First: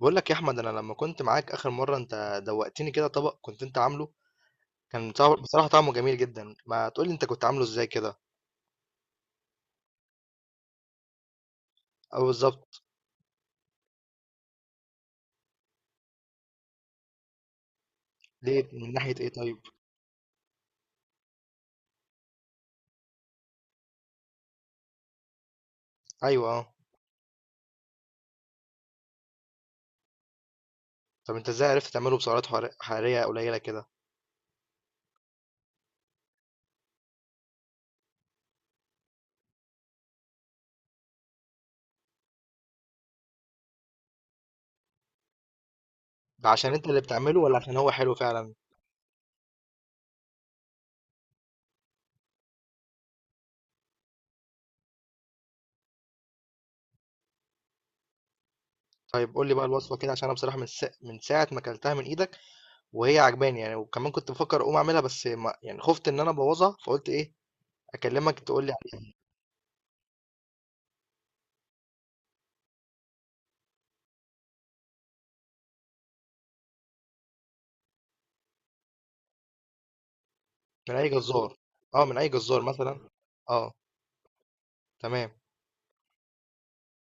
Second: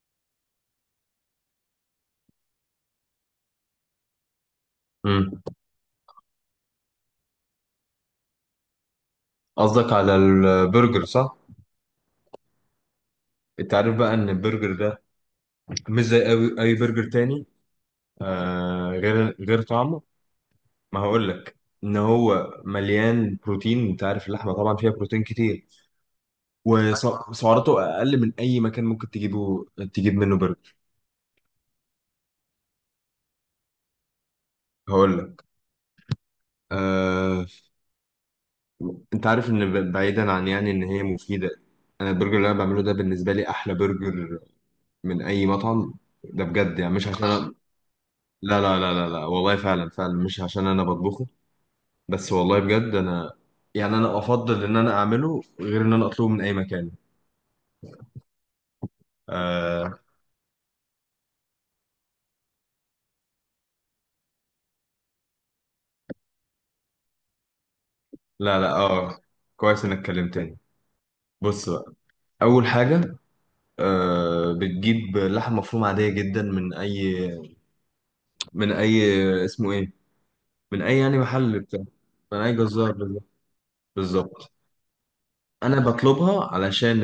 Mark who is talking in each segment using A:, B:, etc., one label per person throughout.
A: بقول لك يا احمد، انا لما كنت معاك اخر مره انت دوقتني كده طبق كنت انت عامله.
B: مم.
A: بصراحه طعمه جميل جدا. ما تقول لي انت كنت عامله ازاي كده؟
B: قصدك على البرجر صح؟
A: او بالظبط.
B: انت عارف بقى ان البرجر ده مش زي أي, اي برجر تاني،
A: ليه؟
B: آه
A: من ناحيه ايه
B: غير
A: طيب؟
B: غير طعمه. ما هقول لك ان هو مليان بروتين، انت عارف اللحمه طبعا فيها بروتين كتير،
A: ايوه، اه.
B: وسعراته اقل من اي مكان ممكن تجيب منه برجر.
A: طب انت ازاي عرفت تعمله بسعرات حراريه قليله كده؟
B: هقول لك آه، انت عارف ان بعيدا عن يعني ان هي مفيده، انا البرجر اللي انا بعمله ده بالنسبه لي احلى برجر من اي مطعم. ده
A: ده عشان
B: بجد
A: انت
B: يعني،
A: اللي
B: مش
A: بتعمله
B: عشان
A: ولا عشان هو حلو فعلا؟
B: لا والله، فعلا فعلا مش عشان انا بطبخه، بس والله بجد انا يعني انا افضل ان انا اعمله غير ان انا اطلبه من اي مكان.
A: طيب قول لي بقى الوصفه
B: آه،
A: كده، عشان انا بصراحه من ساعه ما اكلتها من ايدك، وهي عجباني يعني. وكمان كنت بفكر اقوم اعملها، بس ما... يعني خفت ان انا ابوظها، فقلت اكلمك
B: لا
A: تقول
B: لا
A: لي عليه.
B: اه، كويس انك كلمتني. بص بقى، اول حاجه، آه بتجيب لحم مفروم عاديه جدا من اي اسمه ايه، من
A: من
B: اي
A: اي
B: يعني
A: جزار.
B: محل بتاع،
A: اه، من اي
B: من اي
A: جزار
B: جزار
A: مثلا.
B: بالظبط.
A: اه.
B: بالظبط.
A: تمام.
B: انا بطلبها علشان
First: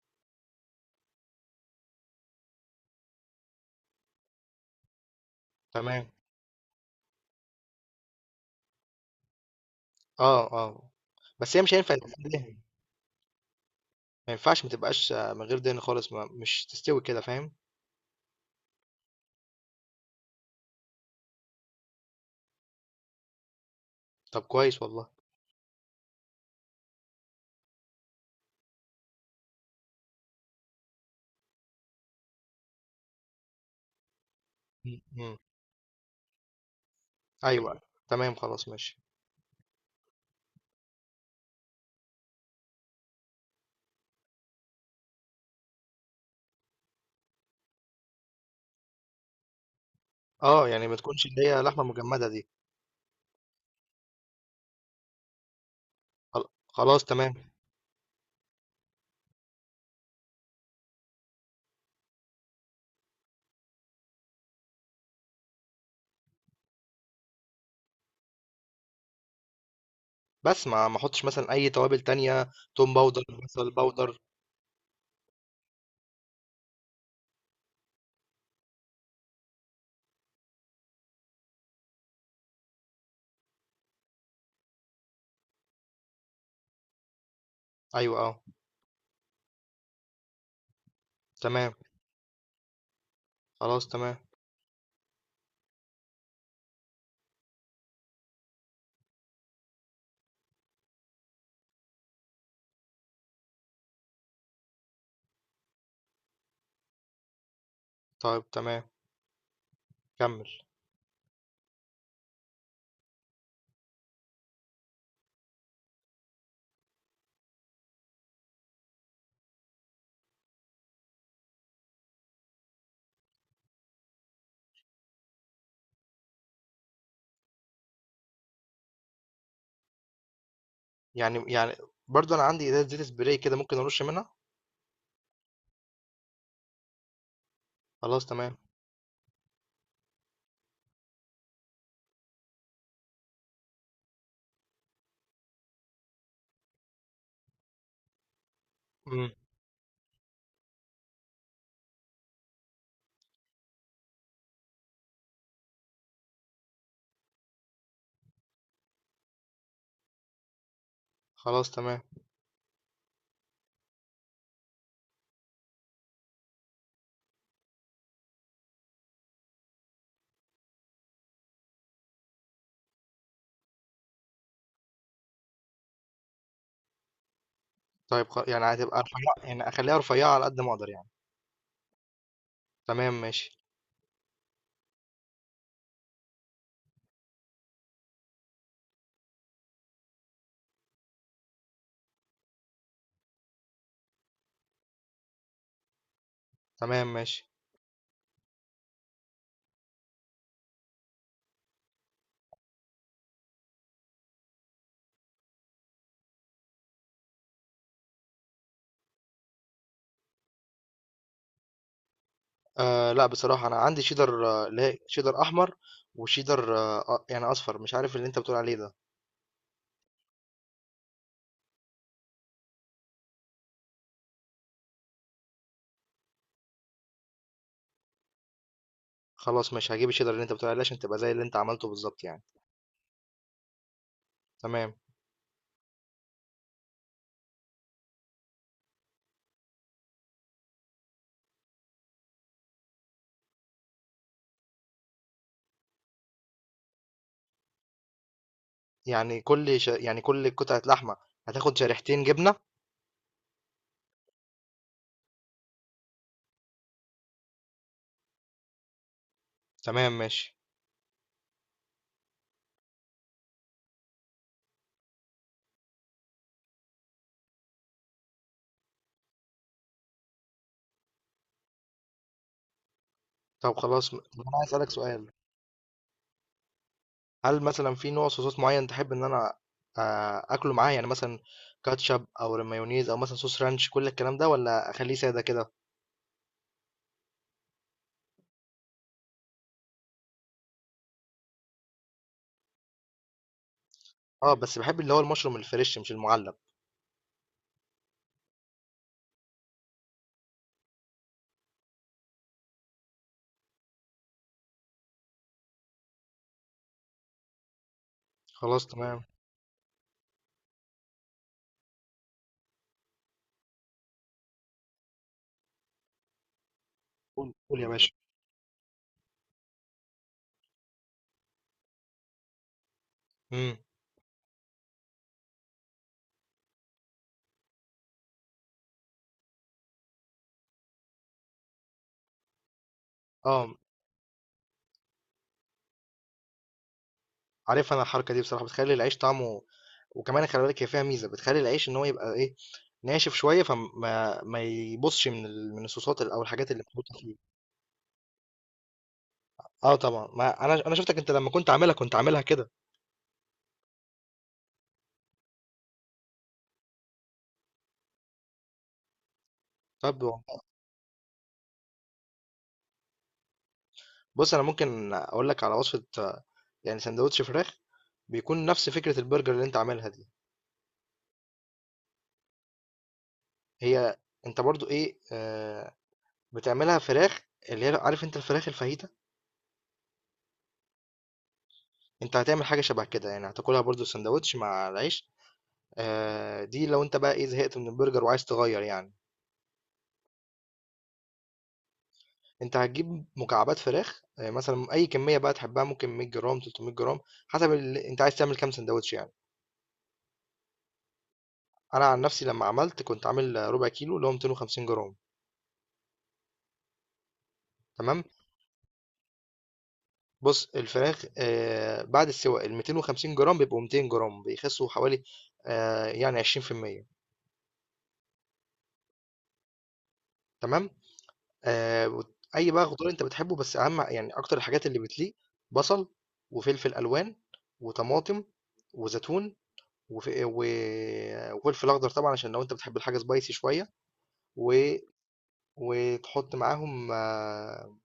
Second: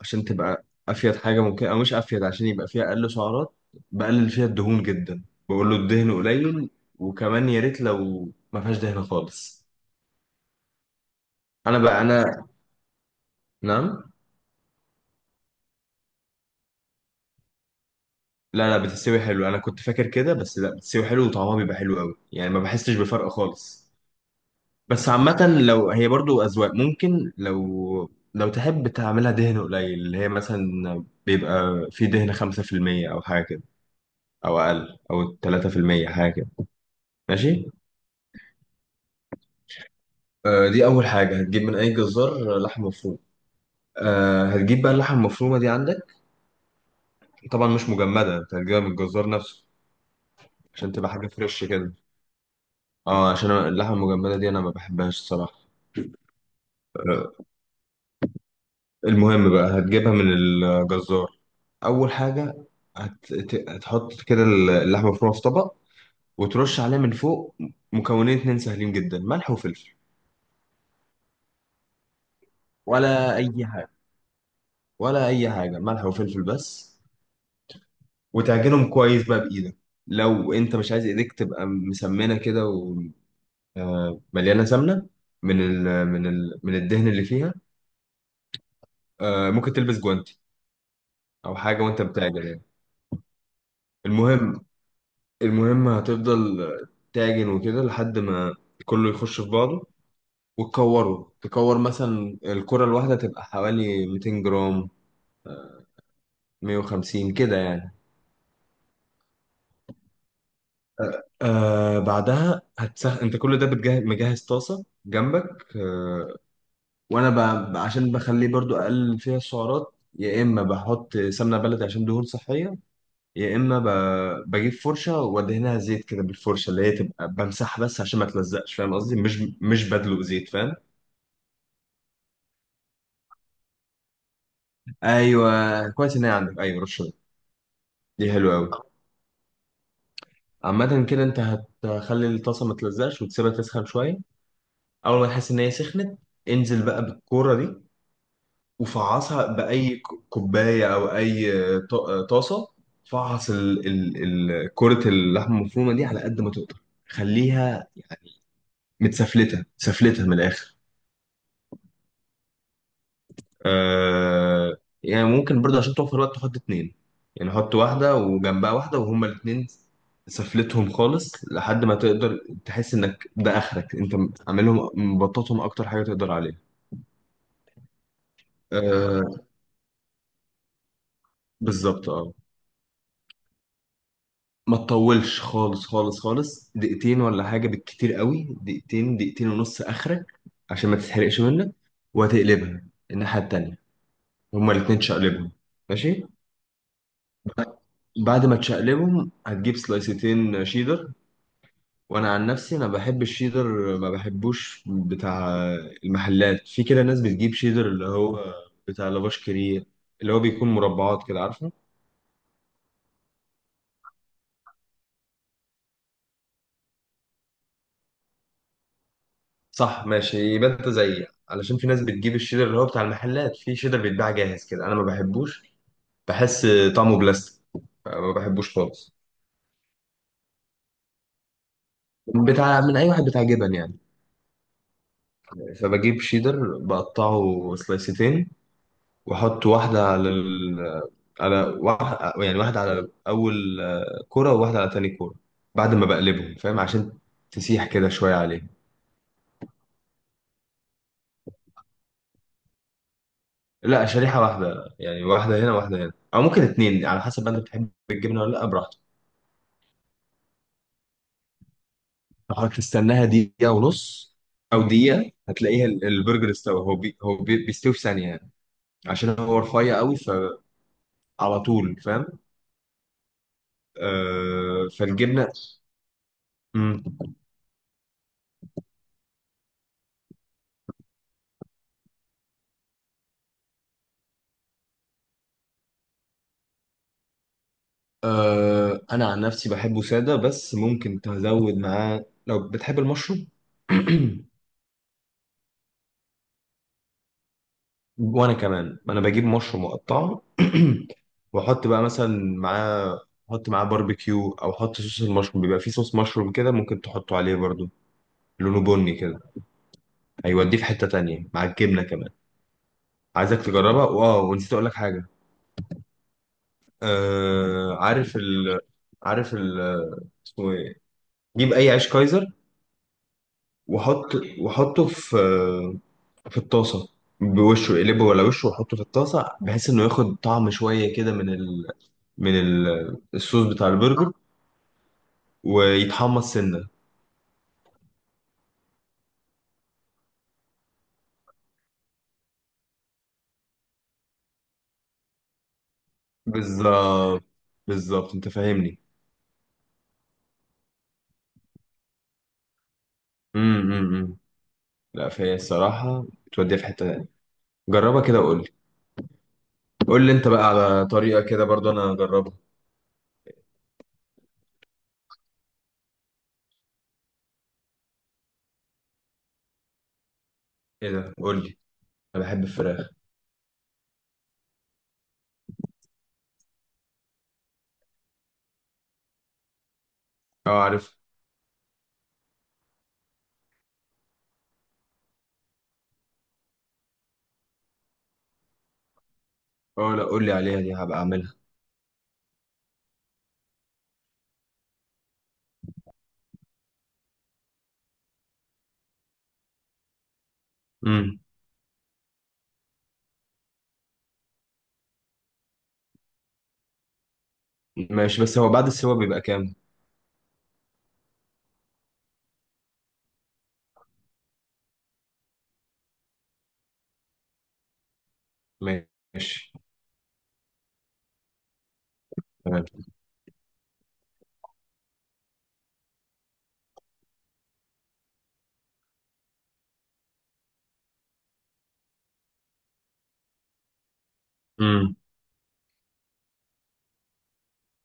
B: عشان تبقى افيد حاجه ممكن، او مش افيد عشان يبقى فيها اقل سعرات، بقلل فيها الدهون جدا، بقول له
A: تمام.
B: الدهن قليل، وكمان يا ريت لو ما فيهاش دهن خالص.
A: آه، آه، بس هي مش
B: انا
A: هينفع
B: بقى انا،
A: تستوي،
B: نعم؟
A: ما ينفعش ما تبقاش من غير دهن خالص، ما مش تستوي كده، فاهم؟
B: لا بتستوي حلو، انا كنت فاكر كده بس لا، بتستوي حلو وطعمها بيبقى حلو قوي يعني، ما بحسش بفرق خالص.
A: طب كويس والله.
B: بس عامه لو هي برضو اذواق، ممكن لو تحب تعملها دهن قليل اللي هي مثلا بيبقى في دهن 5% او حاجه كده، او اقل
A: إمم،
B: او
A: إمم،
B: 3% حاجه كده. ماشي.
A: أيوه، تمام خلاص ماشي.
B: آه، دي أول حاجة، هتجيب من أي جزار لحم مفروم. آه، هتجيب بقى اللحمة المفرومة دي عندك طبعا مش مجمدة، أنت هتجيبها من الجزار نفسه،
A: آه، يعني
B: عشان
A: ما
B: تبقى
A: تكونش
B: حاجة
A: اللي هي
B: فريش
A: لحمة
B: كده،
A: مجمدة دي.
B: اه عشان أنا اللحمة المجمدة دي أنا ما بحبهاش الصراحة.
A: خل خلاص تمام.
B: آه، المهم بقى هتجيبها من الجزار. أول حاجة هتحط كده اللحمة المفرومة في طبق، وترش عليها من فوق مكونين اتنين سهلين جدا، ملح وفلفل.
A: بس ما احطش مثلًا أي توابل تانية، توم باودر،
B: ولا أي
A: بصل
B: حاجة،
A: باودر،
B: ولا أي حاجة، ملح وفلفل بس. وتعجنهم كويس بقى بإيدك، لو أنت مش عايز إيديك تبقى مسمنة كده ومليانة سمنة من الدهن اللي فيها.
A: أيوه آه.
B: آه، ممكن تلبس جوانتي أو
A: تمام.
B: حاجة وأنت بتعجن يعني.
A: خلاص تمام.
B: المهم المهم هتفضل تعجن وكده لحد ما كله يخش في بعضه، وتكوره. تكور مثلا الكرة الواحدة تبقى حوالي 200 جرام، 150 كده يعني.
A: طيب تمام. كمل.
B: آه، بعدها هتسخن، انت كل ده بتجهز، مجهز طاسة جنبك، آه. وانا عشان بخليه برضو اقلل فيها السعرات، يا اما بحط سمنه بلدي عشان دهون صحيه، يا اما بجيب فرشه وادهنها زيت كده بالفرشه، اللي هي تبقى بمسحها بس عشان ما تلزقش، فاهم قصدي؟ مش مش بدلق زيت، فاهم؟
A: يعني برضه أنا عندي زي زيت spray كده، ممكن أرش منها؟
B: ايوه كويس، ان هي عندك ايوه، رشه
A: خلاص
B: دي حلوه
A: تمام.
B: قوي. عامة كده، انت هتخلي الطاسة ما تلزقش، وتسيبها تسخن شوية. أول ما تحس إن هي سخنت، انزل بقى بالكورة دي
A: إمم.
B: وفعصها بأي كوباية أو أي ط- طاسة. فعص كرة اللحمة المفرومة دي على قد ما تقدر، خليها يعني متسفلتة، سفلتها من الآخر.
A: خلاص تمام.
B: آه، يعني ممكن برضه عشان توفر وقت تحط اتنين، يعني حط واحدة وجنبها واحدة وهما الاتنين سفلتهم خالص لحد ما تقدر، تحس انك ده اخرك انت عاملهم، مبططهم اكتر حاجة تقدر عليها.
A: طيب يعني هتبقى
B: آه،
A: رفيعة، يعني أخليها رفيعة على قد ما أقدر يعني.
B: بالظبط اه.
A: تمام ماشي.
B: ما تطولش خالص خالص، دقيقتين ولا حاجة، بالكتير قوي دقيقتين ونص آخرك، عشان ما تتحرقش منك. وهتقلبها الناحية التانية، هما الاتنين تشقلبهم، ماشي.
A: تمام ماشي.
B: ب- بعد ما تشقلبهم، هتجيب سلايستين شيدر. وانا عن نفسي انا بحب الشيدر، ما بحبوش بتاع المحلات. في كده ناس بتجيب شيدر اللي هو بتاع لافاش كريه، اللي هو بيكون مربعات كده، عارفه؟
A: آه، لا، بصراحة أنا عندي شيدر، اللي هي شيدر أحمر، وشيدر يعني أصفر. مش عارف اللي أنت بتقول عليه ده.
B: صح، ماشي، يبقى انت زيي، علشان في ناس بتجيب الشيدر اللي هو بتاع المحلات، في شيدر بيتباع جاهز كده، انا ما بحبوش، بحس طعمه بلاستيك، ما بحبوش خالص.
A: خلاص ماشي، هجيب الشيدر اللي أنت بتقول عليه عشان تبقى زي اللي أنت عملته بالظبط يعني.
B: بتاع من اي واحد بتاع جبن يعني.
A: تمام.
B: فبجيب شيدر بقطعه سلايستين، واحط واحده على ال... على واحد يعني، واحده على اول كره، وواحده على تاني كره، بعد ما بقلبهم، فاهم؟ عشان تسيح كده شويه عليه.
A: يعني كل قطعة لحمة هتاخد شريحتين جبنة؟
B: لا، شريحه واحده، يعني واحده هنا واحده هنا، او ممكن اتنين على حسب، انت بتحب الجبنه ولا لا، براحتك.
A: تمام ماشي.
B: حضرتك تستناها دقيقة ونص أو دقيقة، هتلاقيها البرجر استوى، هو بي هو بي بيستوي في ثانية يعني، عشان هو رفيع قوي، فعلى طول، فاهم؟
A: طب أنا عايز
B: آه،
A: أسألك سؤال.
B: فالجبنة. مم.
A: هل مثلا في نوع صوصات معين تحب إن أنا أكله معاه، يعني مثلا كاتشب أو مايونيز أو مثلا صوص رانش، كل الكلام ده، ولا أخليه سادة كده؟
B: آه، أنا عن نفسي بحبه سادة، بس ممكن تزود معاه لو بتحب المشروم.
A: أه، بس بحب اللي هو المشروم الفريش مش المعلب.
B: وأنا كمان أنا بجيب مشروم مقطع وأحط بقى مثلا معاه، أحط معاه باربيكيو، أو أحط صوص المشروم، بيبقى فيه صوص مشروم كده ممكن تحطه عليه برضو، لونه
A: خلاص
B: بني
A: تمام.
B: كده، هيوديه في حتة تانية مع الجبنة كمان. عايزك تجربها. واه، ونسيت اقول لك حاجة،
A: قول، قول يا
B: آه،
A: باشا.
B: عارف ال اسمه ايه، جيب اي عيش كايزر،
A: امم.
B: وحط وحطه في في الطاسة، بوشه، اقلبه ولا وشه، وحطه في الطاسة بحيث انه ياخد طعم شوية كده من الصوص
A: اه.
B: بتاع البرجر، ويتحمص سنة.
A: عارف، انا الحركه دي بصراحه بتخلي العيش طعمه. وكمان خلي بالك هي فيها ميزه بتخلي العيش ان هو يبقى ناشف شويه، فما ما يبصش من الصوصات او الحاجات اللي محطوطه فيه.
B: بالظبط، بالظبط، انت فاهمني.
A: اه طبعا، ما انا شفتك انت لما كنت عاملها كنت عاملها كده.
B: امم، أمم، أمم. لا فهي الصراحة بتوديها في حتة تانية، جربها كده وقول لي.
A: طب.
B: قول لي انت بقى على طريقة كده برضو انا هجربها.
A: بص، انا ممكن اقول لك على وصفه، يعني سندوتش فراخ، بيكون نفس فكره البرجر اللي انت عاملها دي.
B: ايه ده، قول لي، انا بحب الفراخ.
A: هي انت برضو ايه آه بتعملها فراخ، اللي هي عارف انت الفراخ الفاهيتا.
B: اه عارف.
A: انت هتعمل حاجه شبه كده، يعني هتاكلها برضو سندوتش مع العيش. آه، دي لو انت بقى زهقت من البرجر وعايز تغير يعني.
B: اه، لا قول لي عليها، دي هبقى اعملها.
A: انت هتجيب مكعبات فراخ، مثلا اي كميه بقى تحبها، ممكن 100 جرام، 300 جرام، حسب انت عايز تعمل كام سندوتش يعني.
B: امم.
A: انا عن نفسي لما عملت كنت عامل ربع كيلو، اللي هو 250 جرام. تمام.
B: ماشي، بس هو بعد السوا بيبقى كام؟
A: بص الفراخ، بعد السواء ال 250 جرام بيبقوا 200 جرام، بيخسوا حوالي يعني 20%.
B: ماشي.
A: تمام. وت أي بقى
B: تمام.
A: خضار أنت بتحبه، بس أهم يعني أكتر الحاجات اللي بتليق: بصل، وفلفل ألوان، وطماطم، وزيتون، وف و وفلفل أخضر طبعًا، عشان لو أنت بتحب الحاجة spicy شوية. و
B: امم.
A: وتحط معاهم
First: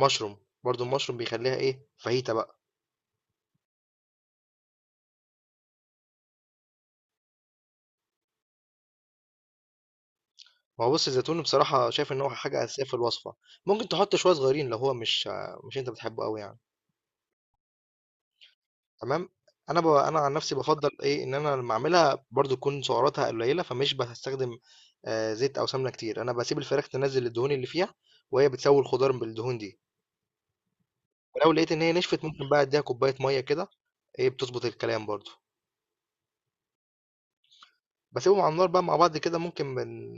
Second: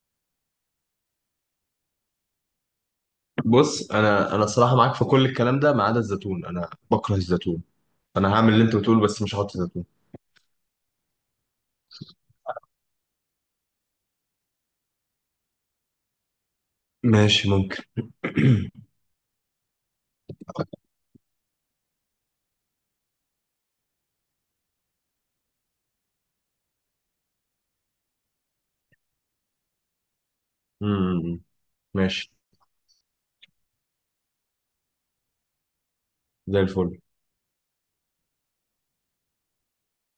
A: mushroom. برضه الmushroom بيخلّيها فاهيتا بقى.
B: بص انا انا صراحة معاك في كل الكلام ده، ما عدا الزيتون، انا بكره الزيتون. انا هعمل اللي انت بتقوله بس مش هحط زيتون.
A: ما هو، بُص، الزيتون بصراحة شايف إن هو حاجة أساسية في الوصفة، ممكن تحط شوية صغيرين لو هو مش أنت بتحبه أوي يعني.
B: ماشي، ممكن.
A: تمام. انا عن نفسي بفضل ان انا لما اعملها برضو تكون سعراتها قليله، فمش بستخدم زيت او سمنه كتير. انا بسيب الفراخ تنزل الدهون اللي فيها، وهي بتسوي الخضار بالدهون دي.
B: امم.
A: ولو لقيت ان هي نشفت،
B: ماشي،
A: ممكن بقى اديها كوبايه ميه كده، ايه، بتظبط الكلام برضو.
B: زي الفل،
A: بسيبهم على النار بقى مع بعض كده، ممكن من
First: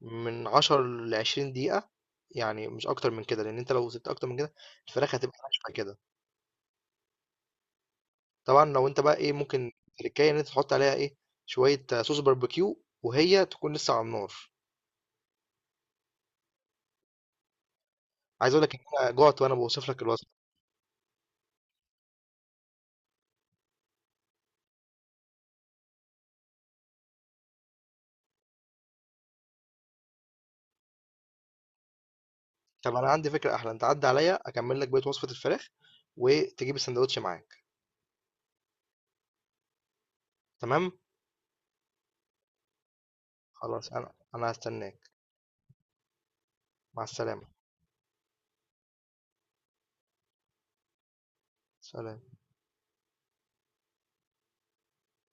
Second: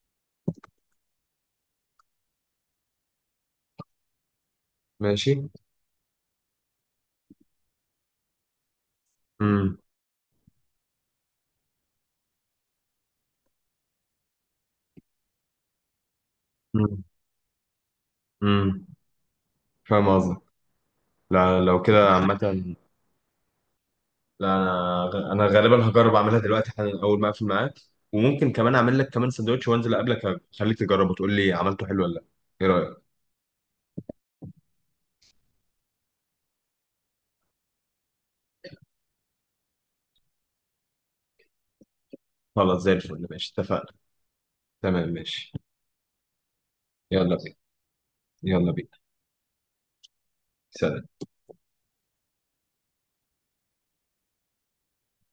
A: من 10 ل 20 دقيقه، يعني مش اكتر من كده، لان انت لو سبت اكتر من كده الفراخ
B: ماشي.
A: هتبقى ناشفه كده. طبعًا لو أنت بقى ممكن
B: امم،
A: تريكاية إن أنت تحط عليها شوية صوص باربيكيو وهي تكون لسه على النار.
B: امم،
A: عايز أقول لك إن
B: امم.
A: أنا جُعت وأنا باوصف لك
B: فاهم
A: الوصفة.
B: قصدك. لا، لو كده عامة، لا، انا غالبا هجرب اعملها دلوقتي حالا اول ما اقفل معاك، وممكن كمان اعمل لك كمان سندوتش وانزل اقابلك، اخليك تجربه وتقول لي عملته حلو ولا لا، ايه
A: طب
B: رايك؟
A: أنا عندي فكرة أحلى، أنت عدّي عليَّ أكمّل لك بقية وصفة الفراخ، وتجيب الساندوتش معاك، تمام؟
B: خلاص، زي الفل، ماشي،
A: خلاص
B: اتفقنا.
A: أنا هاستناك.
B: تمام، ماشي.
A: مع
B: يلا
A: السلامة.
B: بينا، يلا بينا، سلام.
A: سلام.